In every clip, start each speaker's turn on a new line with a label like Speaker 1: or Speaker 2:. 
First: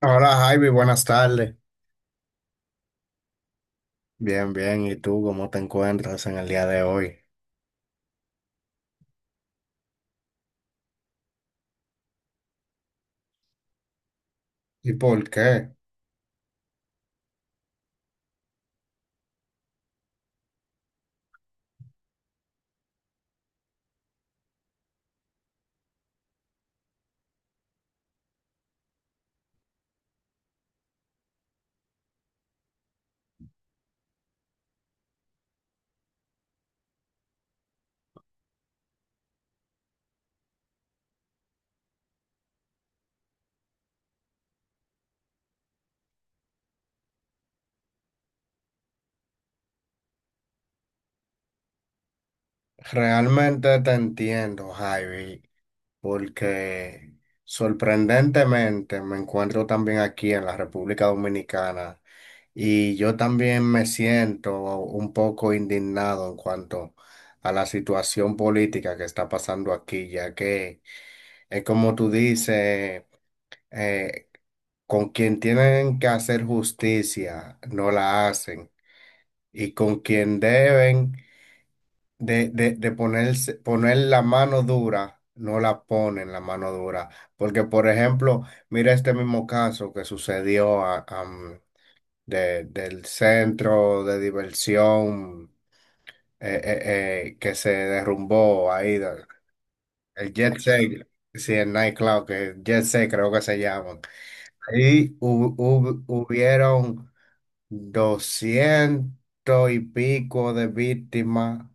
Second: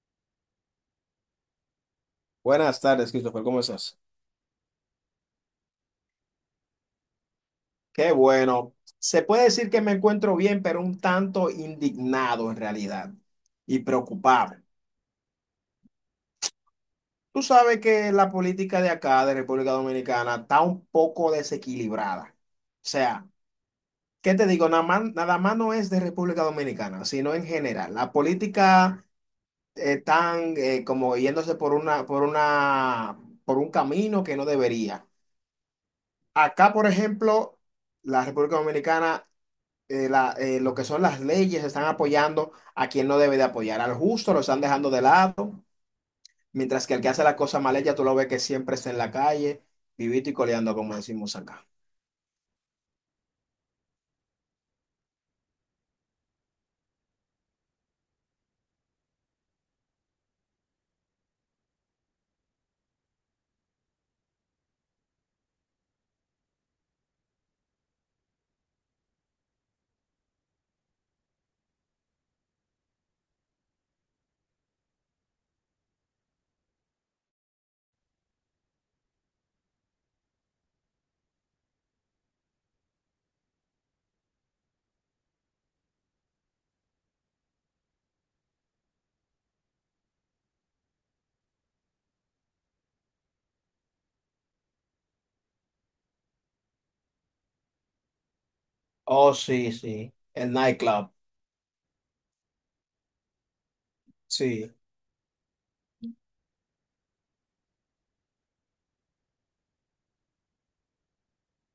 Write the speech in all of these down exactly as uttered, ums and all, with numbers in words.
Speaker 1: Hola Javi, buenas tardes.
Speaker 2: Buenas tardes, Christopher, ¿cómo estás?
Speaker 1: Bien, bien. ¿Y tú cómo te encuentras en el día de hoy?
Speaker 2: Qué bueno. Se puede decir que me encuentro bien, pero un tanto indignado en realidad y preocupado.
Speaker 1: ¿Y por qué?
Speaker 2: Tú sabes que la política de acá, de República Dominicana, está un poco desequilibrada. O sea, ¿qué te digo? Nada más, nada más no es de República Dominicana, sino en general. La política eh, están eh, como yéndose por una, por una, por un camino que no debería. Acá, por ejemplo, la República Dominicana eh, la- eh, lo que son las leyes están apoyando a quien no debe de apoyar. Al justo lo están dejando de lado, mientras que el que hace la cosa mal ya tú lo ves que siempre está en la calle, vivito y coleando, como decimos acá.
Speaker 1: Realmente te entiendo, Javi, porque sorprendentemente me encuentro también aquí en la República Dominicana y yo también me siento un poco indignado en cuanto a la situación política que está pasando aquí, ya que es como tú dices. eh, con quien tienen que hacer justicia, no la hacen. Y con quien deben de, de, de ponerse, poner la mano dura, no la ponen la mano dura. Porque, por ejemplo, mira este mismo caso que sucedió a- am, de- del centro de diversión eh, eh, eh, que se derrumbó ahí, de-
Speaker 2: Oh, sí, sí,
Speaker 1: el
Speaker 2: el
Speaker 1: Jet Set,
Speaker 2: nightclub.
Speaker 1: sí, el nightclub, que Jet Set creo que se llaman.
Speaker 2: Sí,
Speaker 1: Y hu- hu- hubieron doscientos y pico de víctimas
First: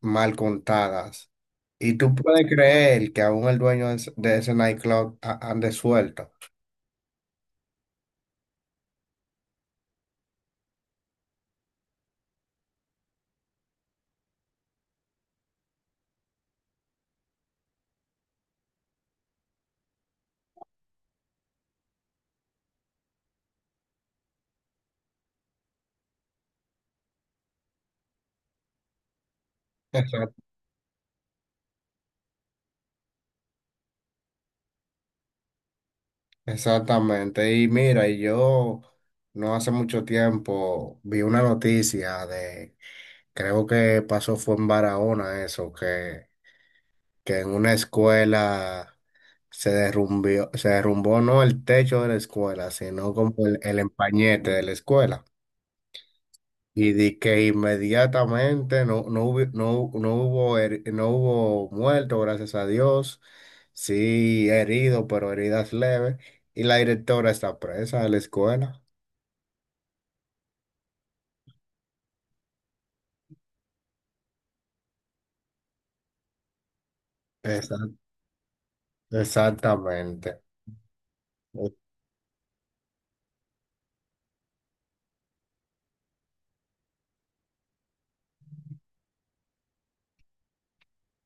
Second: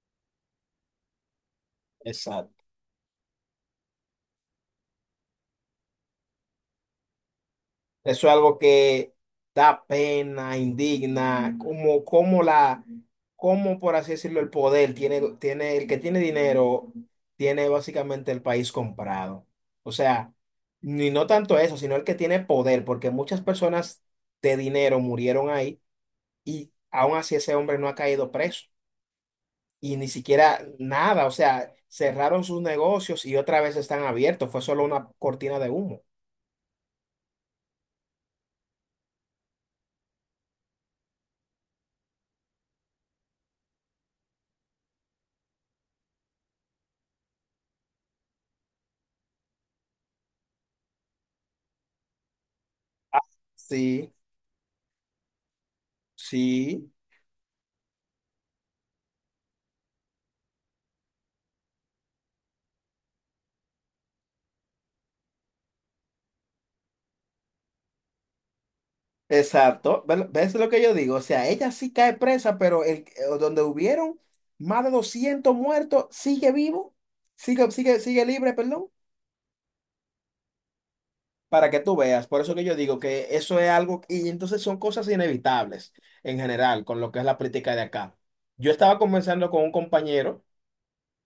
Speaker 1: mal contadas. Y tú puedes
Speaker 2: exacto.
Speaker 1: creer que aún el dueño de ese de ese nightclub a- ande suelto.
Speaker 2: Eso es algo que da pena, indigna, como, como la, como por así decirlo, el poder tiene, tiene, el que tiene dinero tiene básicamente el país comprado. O sea, ni no tanto eso, sino el que tiene poder, porque muchas personas de dinero murieron ahí y aún así ese hombre no ha caído preso y ni
Speaker 1: Exact-
Speaker 2: siquiera nada. O sea, cerraron sus negocios y otra vez están abiertos. Fue solo una cortina de humo.
Speaker 1: Exactamente. Y mira, y yo no hace mucho tiempo vi una noticia de, creo que pasó fue en Barahona eso, que que en una escuela se derrumbió, se derrumbó no el techo de la escuela, sino como el, el
Speaker 2: Sí,
Speaker 1: empañete de la escuela.
Speaker 2: sí.
Speaker 1: Y di que inmediatamente no, no hubo, no, no hubo, her- no hubo muerto gracias a Dios. Sí, herido, pero heridas leves. Y la directora está presa de la escuela.
Speaker 2: Exacto. Ve- ¿ves lo que yo digo? O sea, ella sí cae presa, pero el, eh, donde hubieron más de doscientos muertos, sigue vivo, sigue,
Speaker 1: Exact-
Speaker 2: sigue, sigue libre, perdón,
Speaker 1: Exactamente. ¿No
Speaker 2: para que tú veas. Por eso que yo digo que eso es algo, y entonces son cosas inevitables en general con lo que es la política de acá. Yo estaba conversando con un compañero,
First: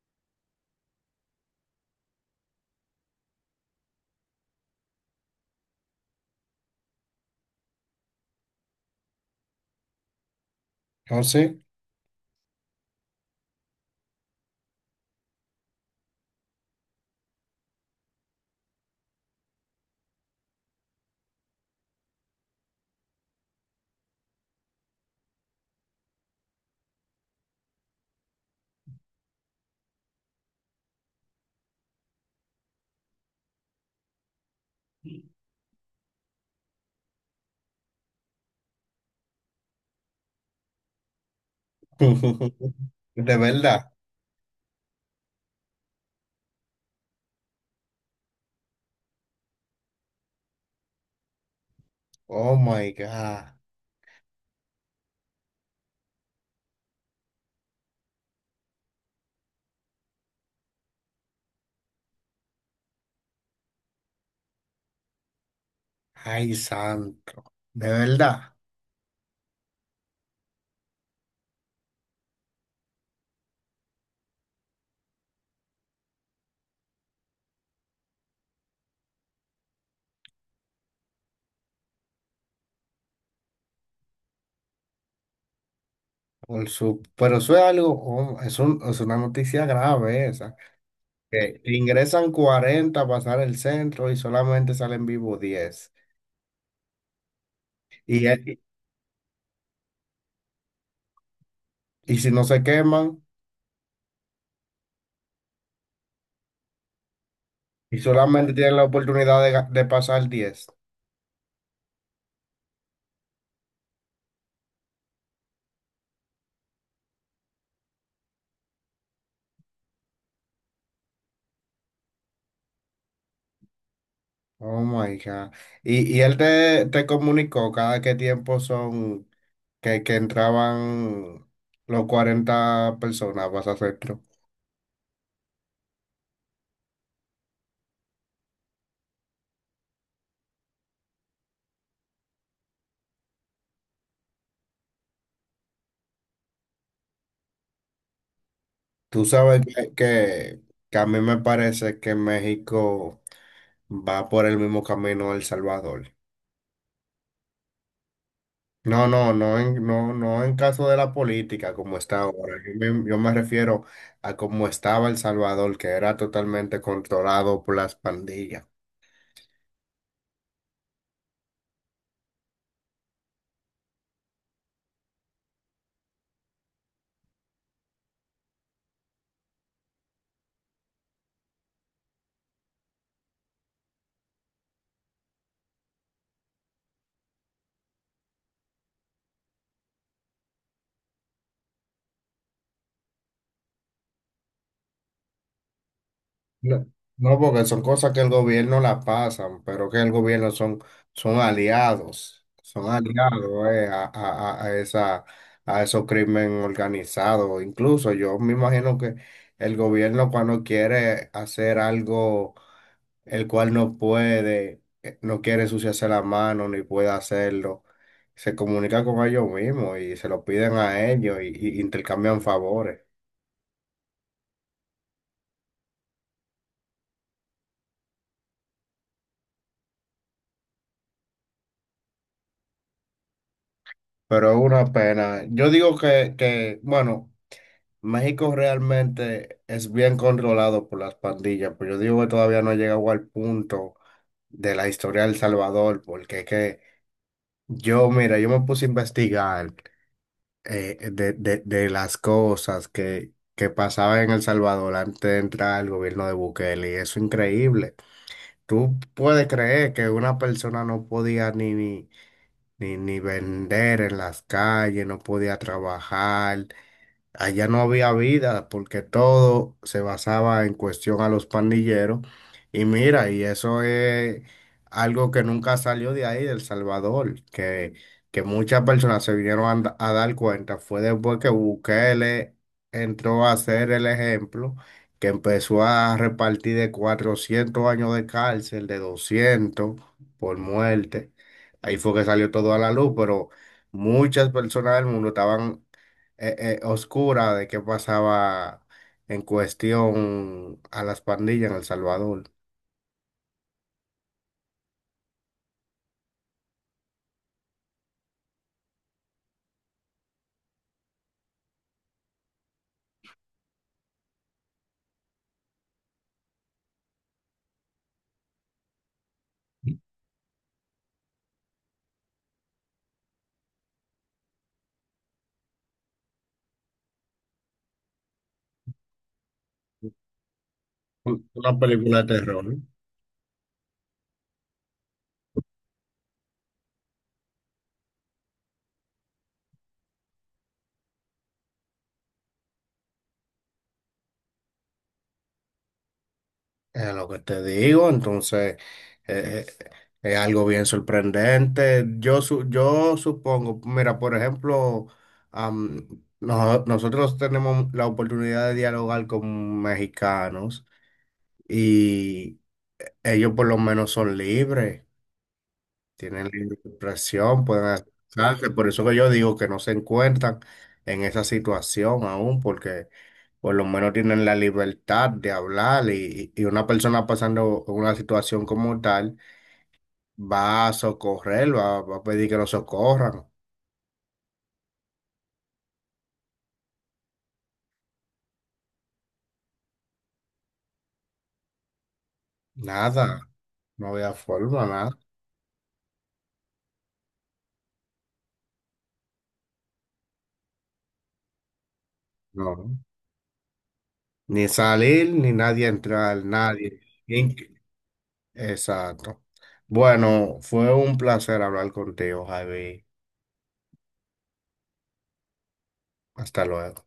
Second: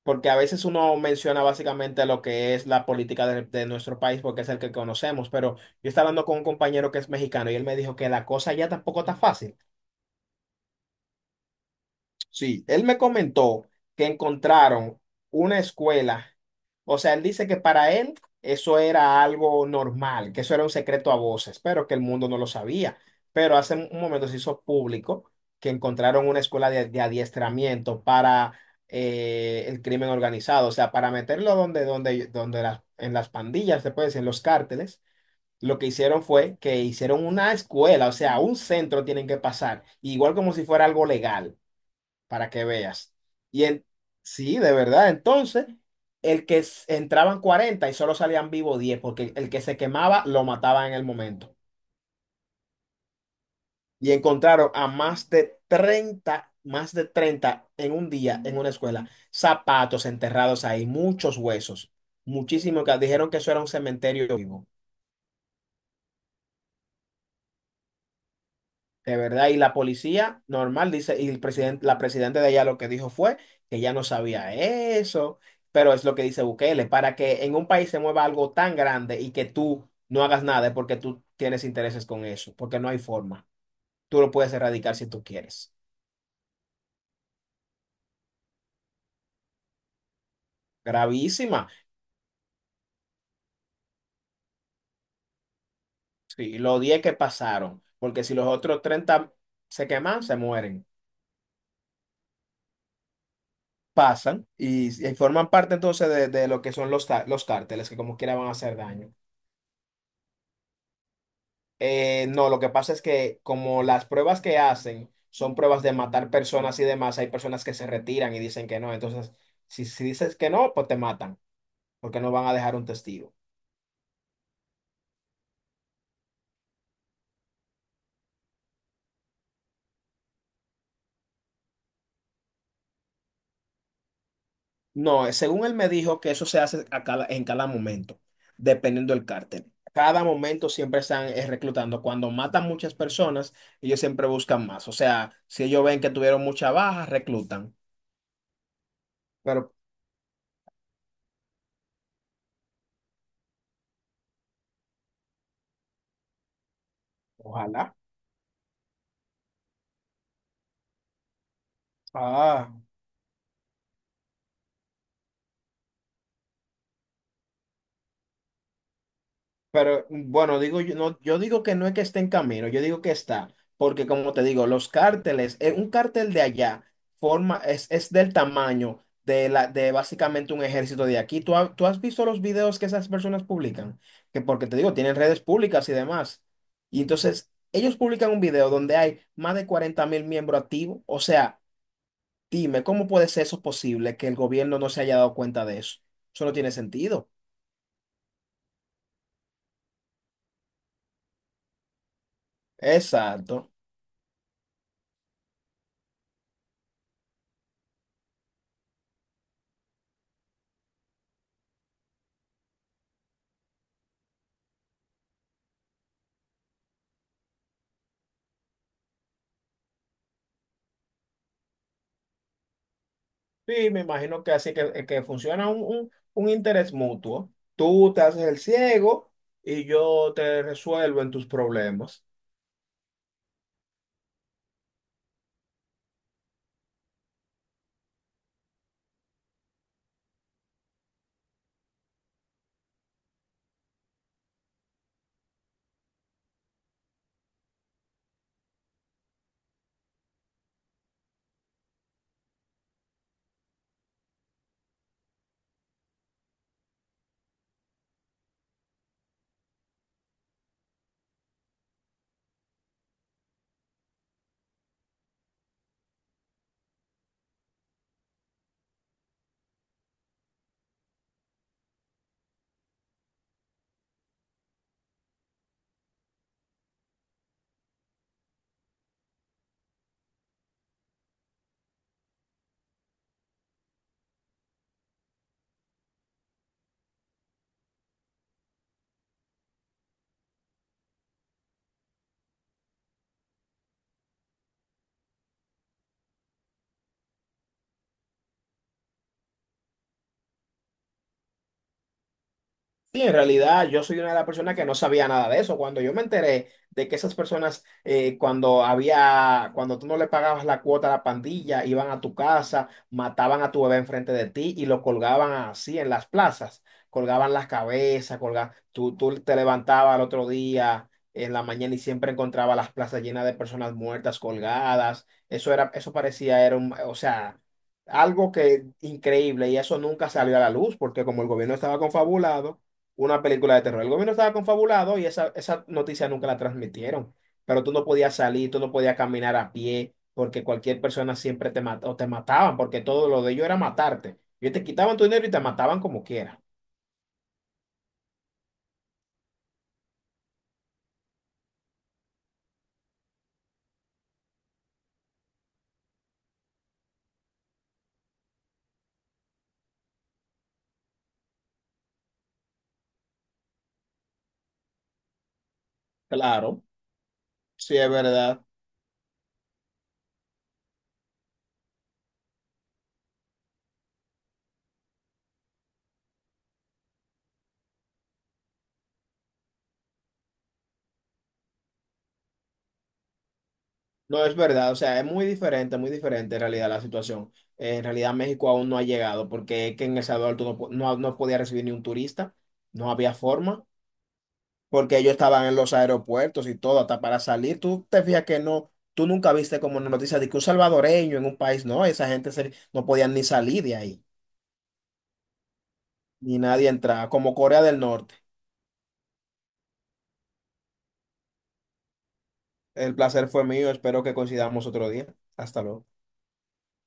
Speaker 2: porque a veces uno menciona básicamente lo que es la política de, de nuestro país, porque es el que conocemos, pero yo estaba hablando con un compañero que es mexicano y él me dijo que la cosa ya tampoco está fácil.
Speaker 1: sí?
Speaker 2: Sí, él me comentó que encontraron una escuela. O sea, él dice que para él eso era algo normal, que eso era un secreto a voces, pero que el mundo no lo sabía. Pero hace un momento se hizo público que encontraron una escuela de, de adiestramiento para eh, el crimen organizado. O sea, para meterlo donde, donde, donde las- en las pandillas, se puede decir, en los cárteles. Lo que hicieron fue que hicieron una escuela, o sea, un centro tienen que pasar, igual como si fuera algo legal, para que veas.
Speaker 1: De
Speaker 2: Y en,
Speaker 1: verdad.
Speaker 2: sí, de verdad, entonces, el que s- entraban cuarenta y solo salían vivo diez, porque el que se quemaba lo mataban en el momento.
Speaker 1: Oh my God.
Speaker 2: Y encontraron a más de treinta más de treinta en un día en una escuela, zapatos enterrados ahí, muchos huesos, muchísimo, que dijeron que eso era un cementerio vivo.
Speaker 1: Ay, santo, de verdad.
Speaker 2: De verdad, y la policía normal dice, y el presidente, la presidenta de allá, lo que dijo fue que ya no sabía eso, pero es lo que dice Bukele: para que en un país se mueva algo tan grande y que tú no hagas nada es porque tú tienes intereses con eso, porque no hay forma. Tú lo puedes erradicar si tú quieres.
Speaker 1: Por su, pero eso es algo, oh, es un- es una noticia grave esa. Que
Speaker 2: Gravísima.
Speaker 1: ingresan cuarenta, a pasar el centro y solamente salen vivos diez.
Speaker 2: Sí, los diez que pasaron, porque
Speaker 1: Y,
Speaker 2: si los
Speaker 1: eh,
Speaker 2: otros treinta se queman, se mueren.
Speaker 1: y, y si no se queman,
Speaker 2: Pasan y, y forman parte entonces de, de lo que son los, ta- los cárteles, que
Speaker 1: y
Speaker 2: como quiera van a
Speaker 1: solamente tienen
Speaker 2: hacer
Speaker 1: la
Speaker 2: daño.
Speaker 1: oportunidad de, ga- de pasar diez.
Speaker 2: Eh, no, lo que pasa es que como las pruebas que hacen son pruebas de matar personas y demás, hay personas que se retiran y dicen que no. Entonces, si, si dices que no, pues te matan, porque no van a dejar un testigo.
Speaker 1: Oh my God. Y, y él te, te comunicó cada qué tiempo son que, que entraban los cuarenta personas a pasar centro.
Speaker 2: No, eh, según él me dijo que eso se hace a cada- en cada momento, dependiendo del cártel. Cada momento siempre están eh, reclutando. Cuando matan muchas personas, ellos siempre buscan más. O sea, si ellos ven que tuvieron mucha baja, reclutan.
Speaker 1: Tú sabes
Speaker 2: Pero
Speaker 1: que, que- que a mí me parece que México va por el mismo camino de El Salvador.
Speaker 2: ojalá.
Speaker 1: No, no, no en, no, no en caso de la política como está ahora.
Speaker 2: Ah.
Speaker 1: Yo me, yo me refiero a cómo estaba El Salvador, que era totalmente controlado por las pandillas.
Speaker 2: Pero bueno, digo yo, no, yo digo que no es que esté en camino, yo digo que está, porque como te digo, los cárteles, eh, un cártel de allá forma, es, es del tamaño de la, de básicamente un ejército de aquí. ¿Tú, ha- tú has visto los videos que esas personas publican? Que porque te digo, tienen redes públicas y demás. Y entonces, ellos publican un video donde hay más de cuarenta mil miembros activos. O sea, dime, ¿cómo puede ser eso posible que el gobierno no se haya dado cuenta de eso? Eso no tiene
Speaker 1: No,
Speaker 2: sentido.
Speaker 1: no, porque son cosas que el gobierno la pasan, pero que el gobierno son, son aliados, son aliados
Speaker 2: Exacto.
Speaker 1: eh, a, a, a a esa, a esos crímenes organizados. Incluso yo me imagino que el gobierno cuando quiere hacer algo el cual no puede, eh, no quiere ensuciarse la mano ni puede hacerlo, se comunica con ellos mismos y se lo piden a ellos y y intercambian favores.
Speaker 2: Sí, me imagino que así, que, que funciona un, un- un interés mutuo. Tú te haces el ciego y yo te resuelvo en tus problemas.
Speaker 1: Pero es una pena. Yo digo que, que, bueno, México realmente es bien controlado por las pandillas, pero yo digo que todavía no ha llegado al punto de la historia de El Salvador, porque es que yo, mira, yo me puse a investigar eh, de, de- de las cosas que, que pasaban en El Salvador antes de entrar al gobierno de Bukele, y eso es increíble. Tú puedes creer que una persona no podía ni, ni ni, ni vender en las calles, no podía trabajar. Allá no había vida porque todo se basaba en cuestión a los pandilleros. Y mira, y eso es algo que nunca salió de ahí, del Salvador, que, que muchas personas se vinieron a, da- a dar cuenta. Fue después que Bukele entró a ser el ejemplo, que empezó a repartir de cuatrocientos años de cárcel, de doscientos por muerte. Ahí fue que salió todo a la luz, pero muchas personas del mundo estaban eh, eh, oscura de qué pasaba en cuestión a las pandillas en El Salvador.
Speaker 2: Sí, en realidad yo soy una de las personas que no sabía nada de eso. Cuando yo me enteré de que esas personas, eh, cuando había, cuando tú no le pagabas la cuota a la pandilla, iban a tu casa, mataban a tu bebé enfrente de ti y lo colgaban así en las plazas, colgaban las cabezas, colgaban, tú, tú te levantabas al otro día en la mañana y siempre encontraba las plazas llenas de personas muertas, colgadas. Eso era, eso parecía, era un, o sea, algo que increíble, y eso nunca salió a la luz porque como el
Speaker 1: Una
Speaker 2: gobierno estaba
Speaker 1: película de terror, ¿no?
Speaker 2: confabulado una película de terror. El gobierno estaba confabulado y esa, esa noticia nunca la transmitieron, pero tú no podías salir, tú no podías caminar a pie, porque cualquier persona siempre te mataba o te mataban, porque todo lo de ellos era matarte. Ellos te quitaban tu dinero y te mataban como quiera.
Speaker 1: Es lo que te digo, entonces eh, eh, es algo bien sorprendente. Yo, su- yo supongo, mira, por ejemplo, am, no- nosotros tenemos la oportunidad de dialogar con mexicanos y ellos por lo menos son libres. Tienen libre
Speaker 2: Claro,
Speaker 1: expresión, pueden
Speaker 2: sí es verdad.
Speaker 1: expresarse, por eso que yo digo que no se encuentran en esa situación aún, porque por lo menos tienen la libertad de hablar y, y una persona pasando una situación como tal va a socorrer, va, va a pedir que lo socorran.
Speaker 2: No es verdad, o sea, es muy diferente, muy diferente en realidad la situación. Eh, En realidad México aún no ha llegado, porque es que en El Salvador tú no, po- no, no podías recibir ni un turista, no había
Speaker 1: Nada,
Speaker 2: forma.
Speaker 1: no había forma, nada,
Speaker 2: Porque ellos estaban en los aeropuertos y todo, hasta para salir. Tú te fijas que no, tú nunca viste como una noticia de que un salvadoreño en un país, no, esa gente se-
Speaker 1: no.
Speaker 2: no podían ni salir de ahí,
Speaker 1: Ni salir, ni nadie entrar,
Speaker 2: ni nadie
Speaker 1: nadie.
Speaker 2: entraba,
Speaker 1: In-
Speaker 2: como Corea del Norte.
Speaker 1: Exacto. Bueno, fue un placer hablar contigo, Javi.
Speaker 2: El placer fue mío, espero que coincidamos otro día. Hasta luego.
Speaker 1: Hasta luego.